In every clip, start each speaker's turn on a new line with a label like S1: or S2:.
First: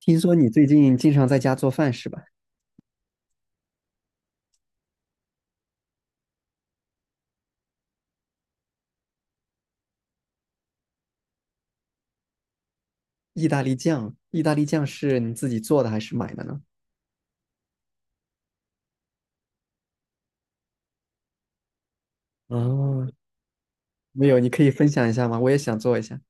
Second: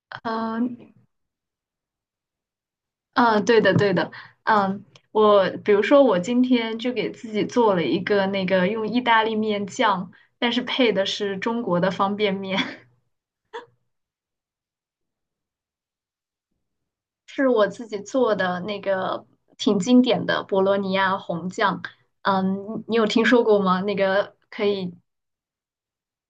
S1: 听说你最
S2: 嗯
S1: 近经常在家做饭是吧？
S2: 嗯，对的对的。嗯，我比如说我今天就给自己做了一个那个用意大利面酱，但是配的是中国的方便面。
S1: 意大利酱是你自己做的还是买的呢？
S2: 是我自己做的那个挺经典的博洛尼亚红酱。嗯，你
S1: 哦，
S2: 有听说过吗？那
S1: 没
S2: 个
S1: 有，你可
S2: 可
S1: 以分
S2: 以
S1: 享一下吗？我也想做一下。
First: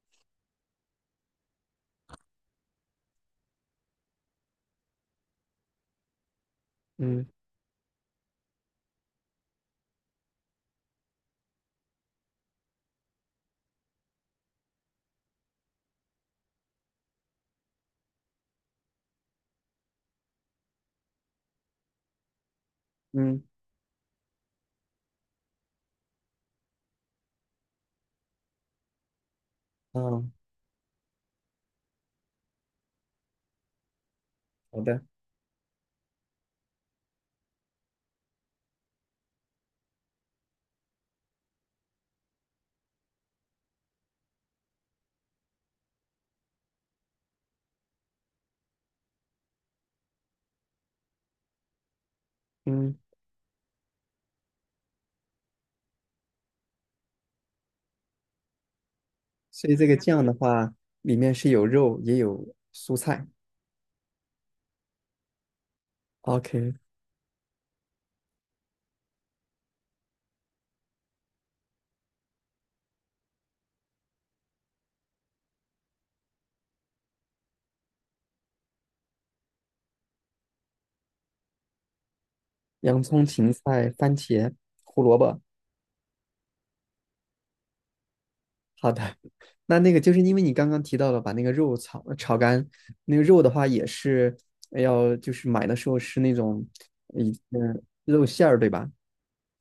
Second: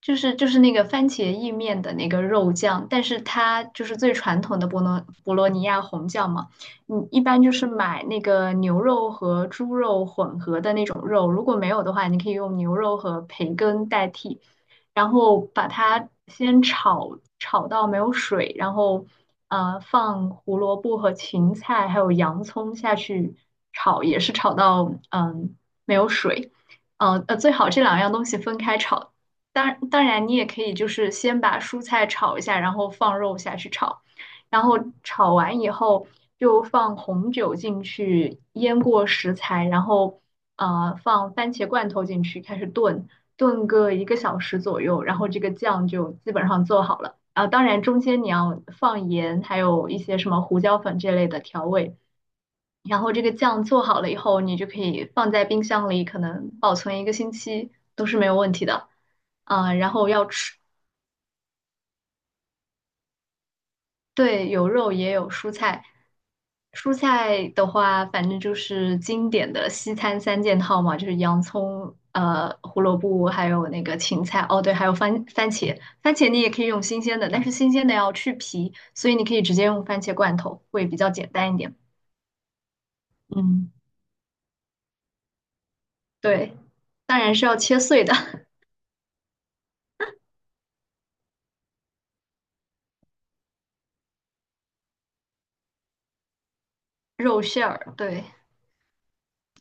S2: 就是就是那个番茄意面的那个肉酱，但是它就是最传统的博罗尼亚红酱嘛。你一
S1: 嗯
S2: 般就是买那个牛肉和猪肉混合的那种肉，如果没有的话，你可以用牛肉和培根代替，然后把它先炒到没有水，然后放胡萝卜和芹菜还有洋葱下去
S1: 嗯，
S2: 炒，也是炒到没有水。最好这两样东西分开炒，当当
S1: 哦，
S2: 然，你也可以就是先把蔬菜炒一下，然后放肉下去炒，然后
S1: 好的。
S2: 炒完以后就放红酒进去腌过食材，然后放番茄罐头进去开始炖，炖个一个小时左右，然后这个酱就基本上做好了。啊，当然中间你要放盐，还有一些什么胡椒粉这类的调味。
S1: 嗯，
S2: 然后这个酱做好了以后，你就可以放在冰箱里，可能保存一个星期都是没有问题的。
S1: 所
S2: 啊，
S1: 以这
S2: 然
S1: 个
S2: 后
S1: 酱
S2: 要
S1: 的
S2: 吃。
S1: 话，里面是有肉也有蔬菜。
S2: 对，有肉也有蔬菜。
S1: OK，
S2: 蔬菜的话，反正就是经典的西餐三件套嘛，就是洋葱、胡萝卜，还有那个芹菜。哦，对，还有番茄。番茄你也可以用新鲜的，但是新鲜的要去皮，所以你可以直接用番茄罐头，会比较简单一点。
S1: 洋葱、芹
S2: 嗯，
S1: 菜、番茄、胡萝卜。
S2: 对，当然是要切碎的。
S1: 好的。那个就是因为你刚刚提到了把那个肉炒干，那个肉的话也是要就是买的时候是那种，
S2: 肉馅
S1: 嗯，
S2: 儿，
S1: 肉
S2: 对。
S1: 馅儿对吧？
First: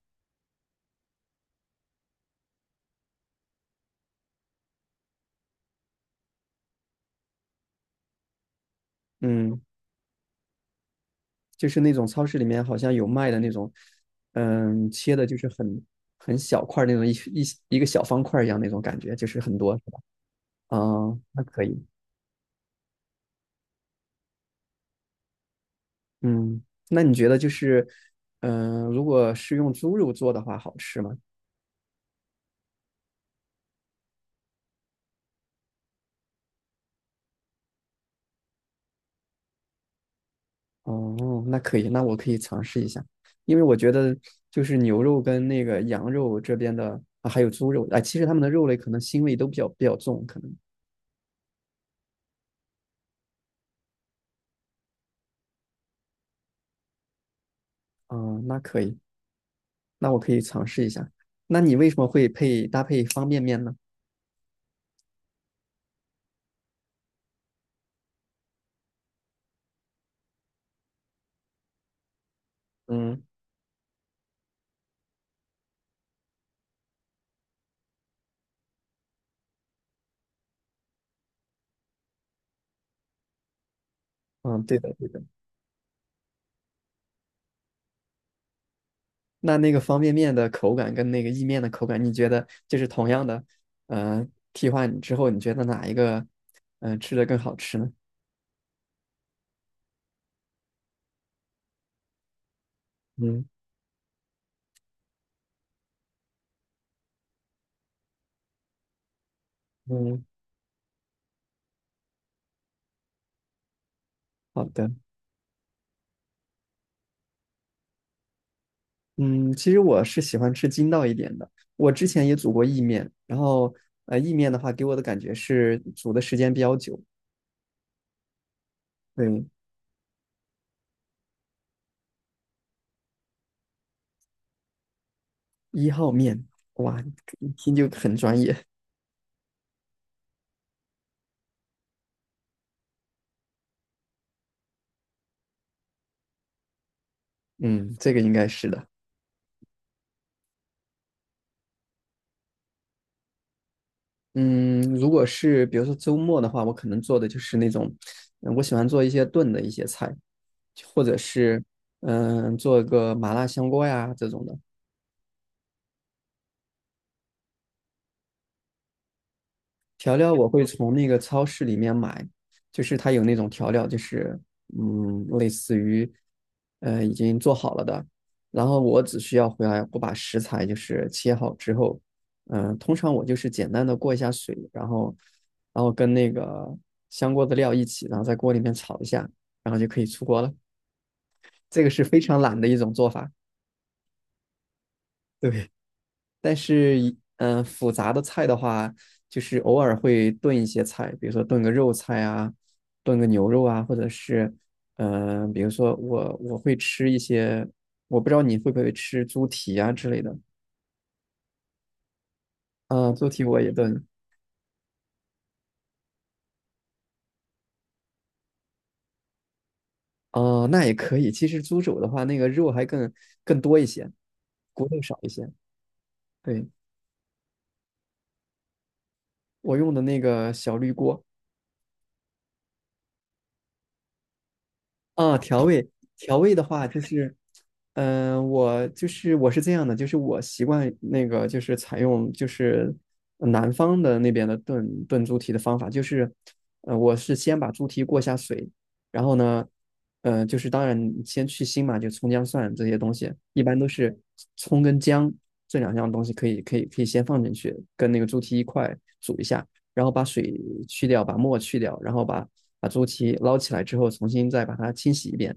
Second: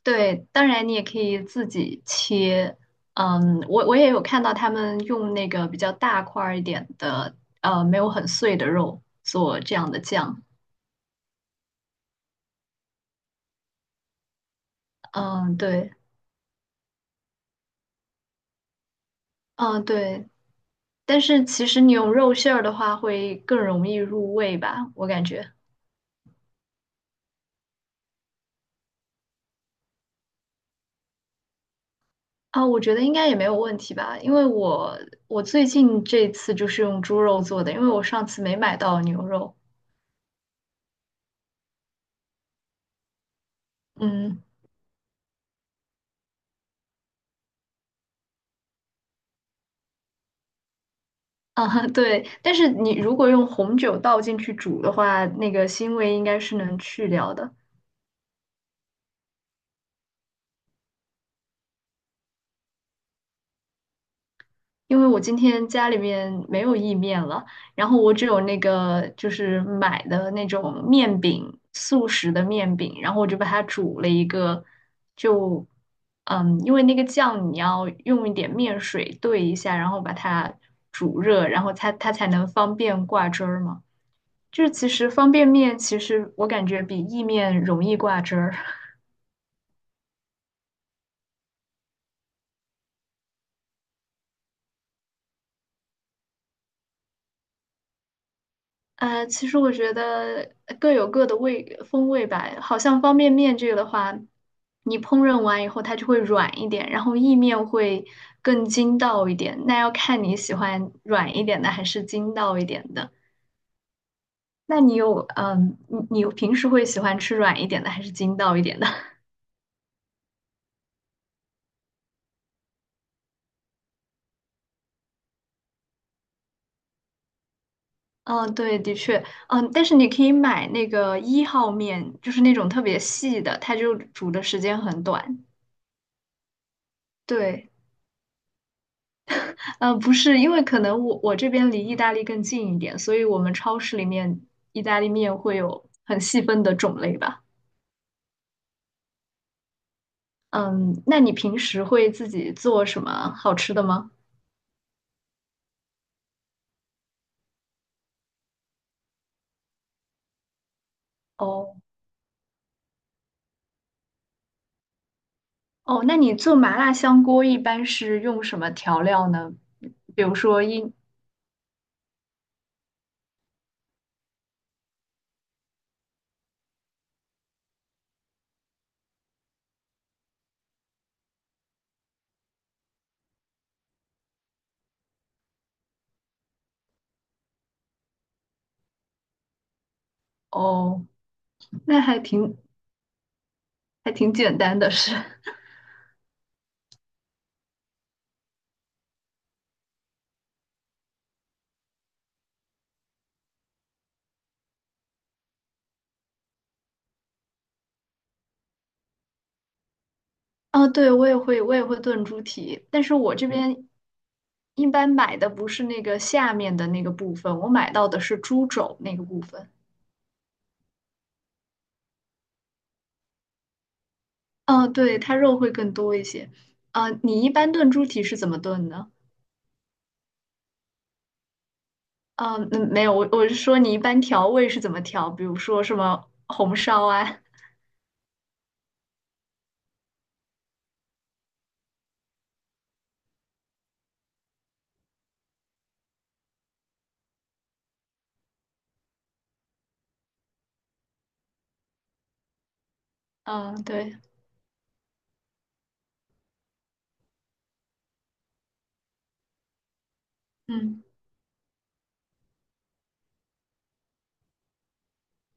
S2: 对，当然你也可以自己切。嗯，我也有看到他们用那个比较大块儿一点的，呃，没有很碎的肉做
S1: 嗯，
S2: 这样的酱。
S1: 就是那种超市里面好像有卖的那种，切的就是
S2: 嗯，
S1: 很
S2: 对，
S1: 很小块儿那种一个小方块儿一样那种感觉，就是很多，
S2: 嗯
S1: 是吧？
S2: 对，
S1: 啊，
S2: 但
S1: 那
S2: 是
S1: 可
S2: 其实
S1: 以。
S2: 你用肉馅儿的话，会更容易入味吧，我感觉。
S1: 嗯，那你觉得就是，如果是用猪肉做的话，好吃吗？
S2: 啊，我觉得应该也没有问题吧，因为我最近这次就是用猪肉做的，因为我上次没买到牛肉。
S1: 哦，那可以，那我可以尝试一下，因为我觉得
S2: 嗯。
S1: 就是牛肉跟那个羊肉这边的，啊，还有猪肉，哎，其实它们的肉类可能腥味都比较重，可能。
S2: 啊，对，但是你如果用红酒倒进去煮的话，那个腥味应该是能去掉的。
S1: 嗯，那可以，那我可以尝试一下。那你为什么会搭配方便面呢？
S2: 因为我今天家里面没有意面了，然后我只有那个就是买的那种面饼，速食的面饼，然后
S1: 嗯，
S2: 我就把它煮了一个，就因为那个酱你要用一点面水兑一下，然后把它煮热，然后它才能方便挂汁儿嘛。
S1: 嗯，
S2: 就是
S1: 对
S2: 其
S1: 的，对
S2: 实
S1: 的。
S2: 方便面，其实我感觉比意面容易挂汁儿。
S1: 那个方便面的口感跟那个意面的口感，你觉得就是同样的，呃，替换之后，你觉得哪一个，吃的更好吃呢？
S2: 其实我觉得各有各的味风味吧。好像方便
S1: 嗯
S2: 面这个的话，你烹饪完以后它就会软一点，然后意面会更筋道一点。那要
S1: 嗯，
S2: 看你喜欢软一点的还是筋道一点的。
S1: 好
S2: 那
S1: 的。
S2: 你有嗯，你你平时会喜欢吃软一点的还是筋道一点的？
S1: 嗯，其实我是喜欢吃筋道一点的。我之前也煮过意面，然后意面的话给我的感觉是煮的时间比较久。
S2: 嗯，对，的确。
S1: 对，
S2: 但是你可以买那个一号面，就是那种特别细的，它就煮的时间很短。
S1: 一号面，哇，一
S2: 对。
S1: 听就很专业。
S2: 嗯，不是，因为可能我这边离意大利更近一点，所以我们超市里面意大利面会有很细分的种类吧。
S1: 嗯，这个应该是的。
S2: 嗯，那你平时会自己做什么好吃的吗？
S1: 嗯，如果是比如说周末的话，我可能做的就是那种，我喜欢做一些炖的一些菜，或者是
S2: 哦
S1: 做个麻辣香锅呀这种的。
S2: 哦，那你做麻辣香锅一般是用什么调料呢？
S1: 调
S2: 比
S1: 料
S2: 如
S1: 我
S2: 说
S1: 会
S2: 一。
S1: 从那个超市里面买，就是它有那种调料，就是类似于已经做好了的，然后我只需要回来我把食材就是切好之后，通常我就是简单的过一下水，然后跟那个香锅的料一起，然后在锅里面炒一下，然后就可以出锅了。
S2: 哦，
S1: 这个
S2: 那
S1: 是
S2: 还
S1: 非常
S2: 挺
S1: 懒的一种做法，
S2: 还挺简单的是。
S1: 对。但是复杂的菜的话，就是偶尔会炖一些菜，比如说炖个肉菜啊，炖个牛肉啊，或者是，比如说我会吃一些，我不知道你会不会吃猪蹄啊之类的，
S2: 啊，对，我也会，我也会炖猪蹄，但
S1: 啊、
S2: 是
S1: 猪
S2: 我
S1: 蹄
S2: 这
S1: 我也
S2: 边
S1: 炖，
S2: 一般买的不是那个下面的那个部分，我买到的是猪肘那个部分。
S1: 哦、那也可以。其实猪肘的话，那个肉还更多一些，骨
S2: 嗯，
S1: 头少
S2: 对，
S1: 一
S2: 它
S1: 些。
S2: 肉会更多一些。
S1: 对，
S2: 嗯，你一般炖猪蹄是怎么炖呢？
S1: 我用的那个小绿锅。
S2: 嗯，嗯没有，我是说你一般调味是怎么调？
S1: 啊，
S2: 比如
S1: 调
S2: 说
S1: 味
S2: 什么
S1: 调味的
S2: 红
S1: 话，就
S2: 烧
S1: 是，
S2: 啊？
S1: 我是这样的，就是我习惯那个就是采用就是南方的那边的炖猪蹄的方法，就是，我是先把猪蹄过下水，然后呢，就是当然你先去腥嘛，就葱姜蒜这些东西，一般
S2: 嗯，
S1: 都是
S2: 对，
S1: 葱跟姜这两样东西可以先放进去，跟那个猪蹄一块煮一下，然后把水
S2: 嗯
S1: 去掉，把沫去掉，然后把猪蹄捞起来之后，重新再把它清洗一遍，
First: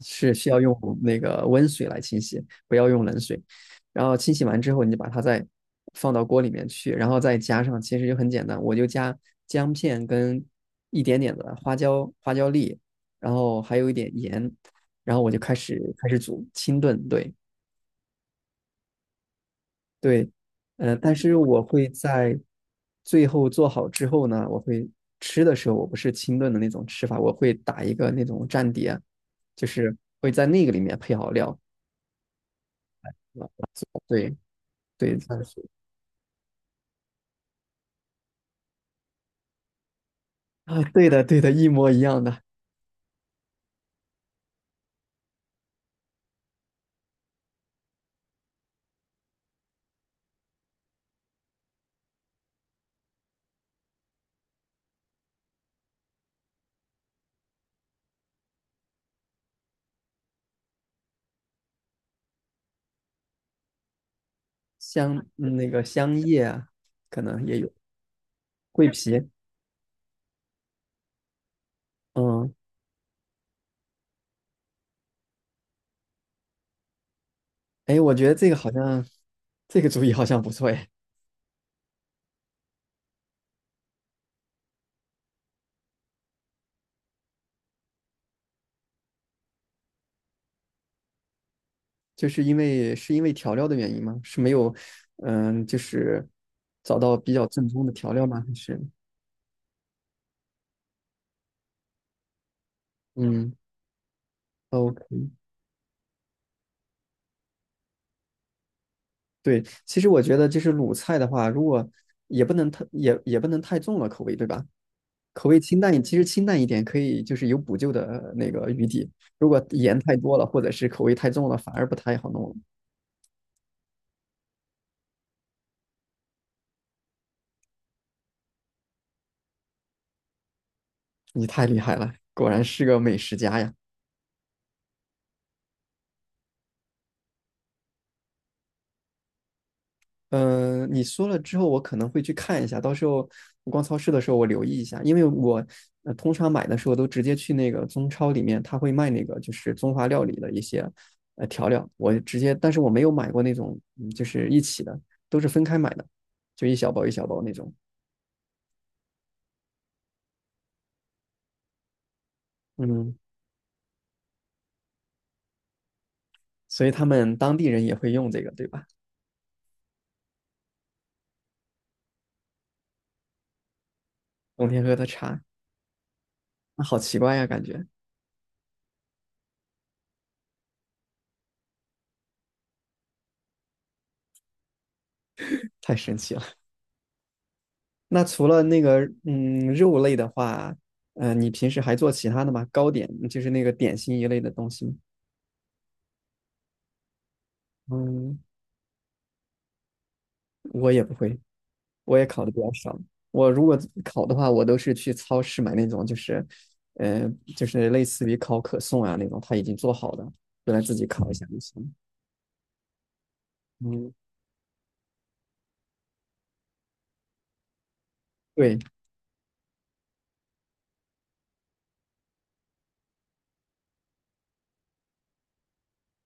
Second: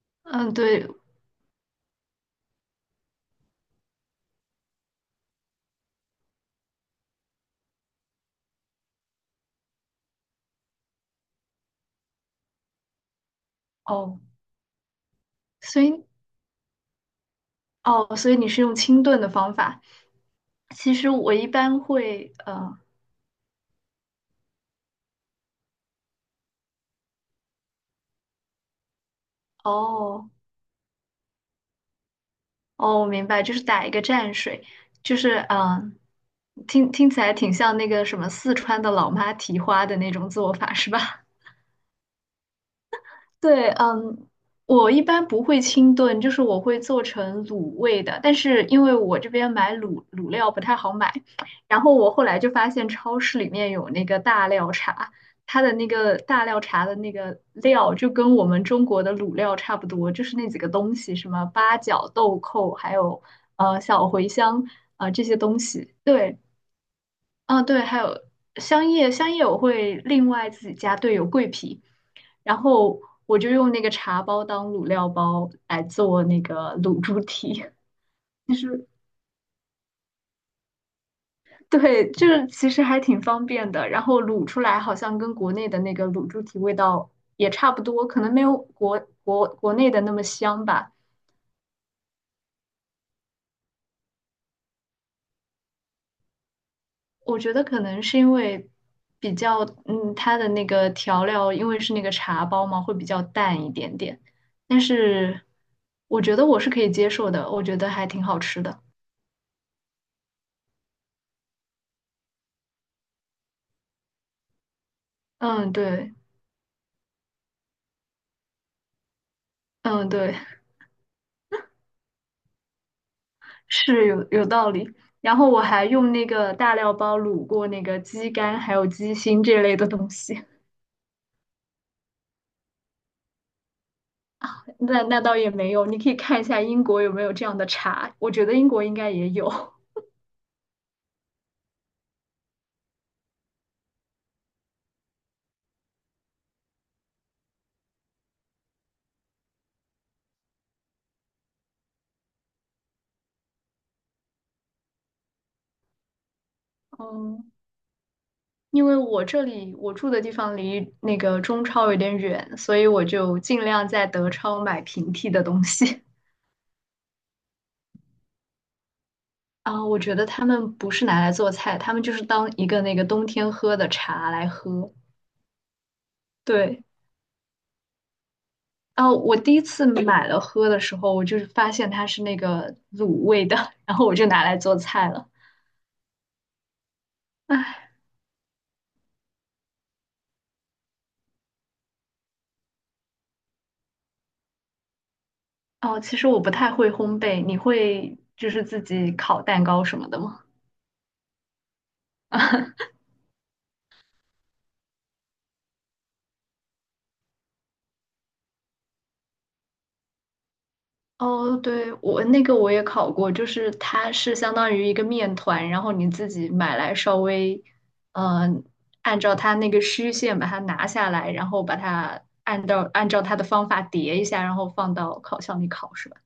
S1: 是需
S2: 嗯，
S1: 要用
S2: 对。
S1: 那个温水来清洗，不要用冷水。然后清洗完之后，你就把它再放到锅里面去，然后再加上，其实就很简单，我就加姜片跟一点点的花椒粒，然后还有一点
S2: 哦，
S1: 盐，然后我就开始
S2: 所以
S1: 开始煮清炖。对，
S2: 哦，所以你是用清炖的方法。
S1: 对，
S2: 其实
S1: 但是
S2: 我一
S1: 我
S2: 般
S1: 会
S2: 会，
S1: 在
S2: 嗯，
S1: 最后做好之后呢，吃的时候，我不是清炖的那种吃法，我会打一个那种蘸碟，就是会
S2: 哦。
S1: 在那个里面配好料。
S2: 哦，我明白，就是打一个蘸
S1: 对。
S2: 水。就
S1: 对
S2: 是
S1: 算是。
S2: 听起来挺像那个什么四川的老妈蹄花的那种做 法，
S1: 啊，
S2: 是
S1: 对的
S2: 吧？
S1: 对的，一模一样的。
S2: 对。嗯，我一般不会清炖，就是我会做成卤味的。但是因为我这边买卤料不太好买，然后我后来就发现超市里面有那个大料茶，它的那个大料茶的那个料就跟我们中国的卤料差不多，就是那几个东西，什么八角、豆蔻，还有小茴香啊，这些东
S1: 那个
S2: 西。
S1: 香
S2: 对，
S1: 叶啊，可能也
S2: 啊，
S1: 有
S2: 对，还有香
S1: 桂
S2: 叶，
S1: 皮。
S2: 香叶我会另外自己加，对，有桂皮。
S1: 嗯，
S2: 然后我就用那个茶包当卤料包来做那个卤猪蹄。
S1: 哎，我觉得 这
S2: 其
S1: 个好
S2: 实
S1: 像这个主意好像不错哎。
S2: 对，就是其实还挺方便的。然后卤出来好像跟国内的那个卤猪蹄味道也差不多，可能没有国内的那么香吧。
S1: 就是因为调料的原因吗？是没有，就是找到比
S2: 我
S1: 较
S2: 觉得
S1: 正
S2: 可
S1: 宗的
S2: 能
S1: 调
S2: 是
S1: 料
S2: 因
S1: 吗？还
S2: 为
S1: 是
S2: 比较，它的那个调料，因为是那个茶包嘛，会比较
S1: 嗯
S2: 淡一点点。但
S1: ，OK。
S2: 是我觉得我是可以接受的，我觉得还挺好吃的。
S1: 对，其实我觉得就是鲁菜的话，如果也不能太也也不能太重了口味，对吧？口味
S2: 嗯，
S1: 清淡一，
S2: 对，
S1: 其实清淡一点可以，就是有补救的那个余地。如果盐
S2: 嗯，
S1: 太
S2: 对。
S1: 多了，或者是口味太重了，反而不太好弄了。
S2: 是有道理。然后我还用那个大料包卤过那个鸡肝，还有鸡心这类的东西。
S1: 你太厉害了，果然是个美食家呀！
S2: 那倒也没有，你可以看一下英国有没有这样的茶，我觉得英国应该也有。
S1: 你说了之后，我可能会去看一下。到时候我逛超市的时候，我留意一下，因为我通常买的时候都直接去那个中超里面，他会卖那个就是中华料理的一些调料，我直接，但是我没有买过那种，就是一起的，都是分开买的，就一小包一小包
S2: 嗯，
S1: 那种。
S2: 因为我这里我住的地方离那个中超有点远，所以我
S1: 嗯，
S2: 就尽量在德超买平替的东西。
S1: 所以他们当地人也会用这个，对吧？
S2: 啊，我觉得他们不是拿来做菜，他们就是当一个那个冬天喝的茶来
S1: 冬天
S2: 喝。
S1: 喝的茶，
S2: 对。
S1: 那好奇怪呀，感觉
S2: 啊，我第一次买了喝的时候，我就是发现它是那个卤味的，然后我就拿来做菜了。
S1: 太神奇了。
S2: 唉。
S1: 那除了那个肉类的话，你平时还做其他的吗？糕点，就是那个点心一类的东西吗？
S2: 哦，其实我不太会烘焙，你会
S1: 嗯，
S2: 就是自己烤蛋糕什么的吗？
S1: 我也不会，我也烤的比较 少。我如果烤的话，我都是去超市买那种，就是，呃，就是类似于烤可颂啊那种，它已经做好的，回来自己烤一下
S2: 哦，
S1: 就
S2: 对，
S1: 行。
S2: 我那个我也烤过，就是它
S1: 嗯，
S2: 是相当于一个面团，然后你自己买来稍微，嗯、
S1: 对，
S2: 按照它那个虚线把它拿下来，然后把它按照它的方法叠一下，然后放到烤箱里烤是吧？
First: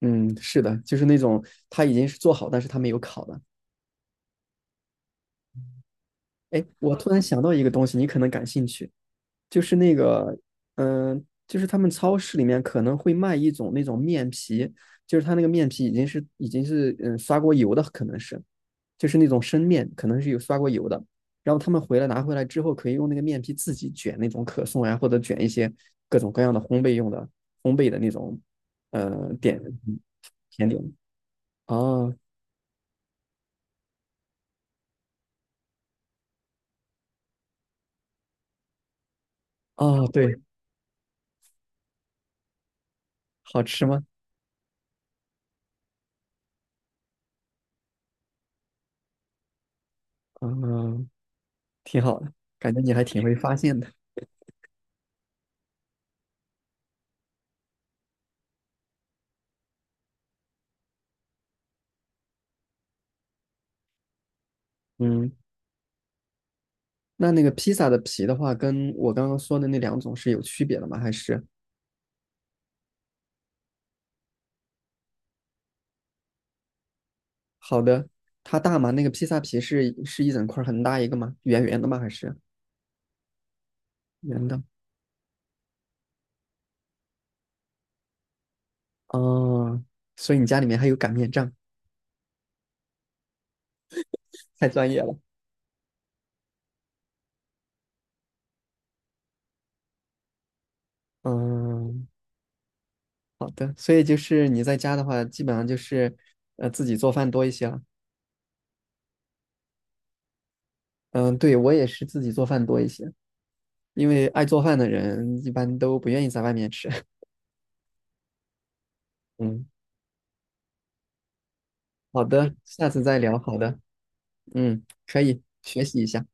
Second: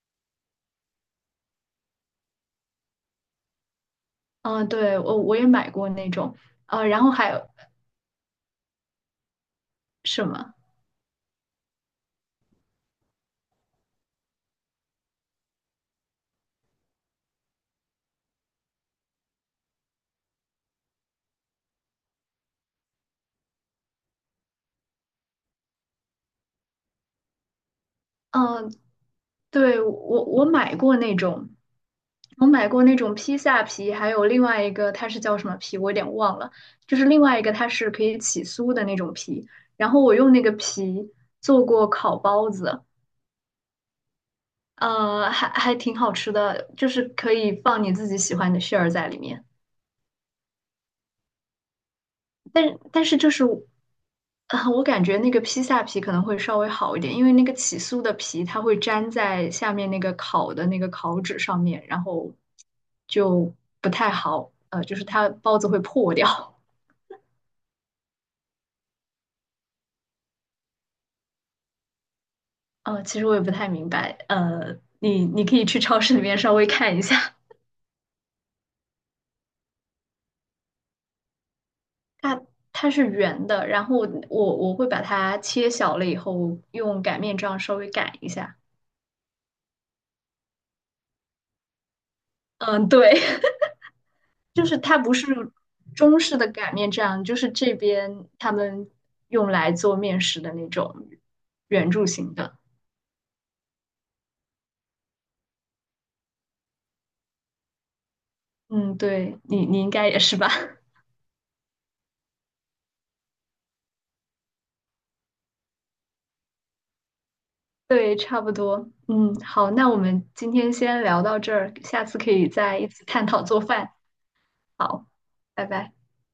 S1: 嗯，是的，就是那种它已经是做好，但是它没有烤的。
S2: 嗯，对，我也买过那种，
S1: 哎，我
S2: 然
S1: 突
S2: 后
S1: 然
S2: 还
S1: 想
S2: 有
S1: 到一个东西，你可能感兴趣。就是那
S2: 什
S1: 个，
S2: 么？
S1: 就是他们超市里面可能会卖一种那种面皮，就是它那个面皮已经是刷过油的，可能是，就是那种生面，可能是有刷过油的。然后他们拿回来之后，可以用那个面皮自己卷那种可颂呀，或者卷一些各种各样的烘焙的那种，
S2: 嗯，
S1: 呃，点
S2: 对，我我
S1: 甜
S2: 买
S1: 点。
S2: 过那种，
S1: 哦
S2: 我买过那种披萨皮，还有另外一个它是叫什么皮，我有点忘了，就是另外一个它是可以起酥的那种皮，然后
S1: 哦，
S2: 我用
S1: 对，
S2: 那个皮做过烤包子。
S1: 好吃吗？
S2: 呃，还还挺好吃的，就是可以放你自己喜欢的馅儿在里面。
S1: 嗯，挺好的，
S2: 但
S1: 感觉你还
S2: 但是
S1: 挺
S2: 就
S1: 会
S2: 是，
S1: 发现的。
S2: 啊，我感觉那个披萨皮可能会稍微好一点，因为那个起酥的皮它会粘在下面那个烤的那个烤纸上面，然后就不太好，呃，就是它
S1: 嗯。
S2: 包子会破掉。
S1: 那个披萨的皮的话，跟我刚刚说的那两种是有区别的吗？还是？
S2: 呃，其实我也不太明白，呃，你可以去超市里面稍微看一下，
S1: 好的。它大吗？那个披萨皮是一整块儿很大一个吗？圆圆的吗？还是
S2: 它它是圆的，然后
S1: 圆
S2: 我
S1: 的？
S2: 我会把它切小了以后用擀面杖稍微擀一下。
S1: 哦，所以你家里面还有擀面杖，
S2: 嗯，对。就
S1: 太
S2: 是
S1: 专
S2: 它
S1: 业
S2: 不
S1: 了。
S2: 是中式的擀面杖，就是这边他们用来做面食的那种圆
S1: 嗯，
S2: 柱形的。
S1: 好的。所以就是你在家的话，基本上就是自己做饭多一些了。
S2: 嗯，对，你应该也是吧？
S1: 嗯，对，我也是自己做饭多一些，因为爱做饭的人一般都不愿意在外面吃。
S2: 对，差不多。嗯，
S1: 嗯，
S2: 好，那我们今天先聊到这儿，下次
S1: 好
S2: 可以
S1: 的，
S2: 再
S1: 下
S2: 一
S1: 次
S2: 起
S1: 再
S2: 探
S1: 聊。
S2: 讨
S1: 好
S2: 做
S1: 的，
S2: 饭。好，
S1: 可以
S2: 拜
S1: 学
S2: 拜。
S1: 习一下。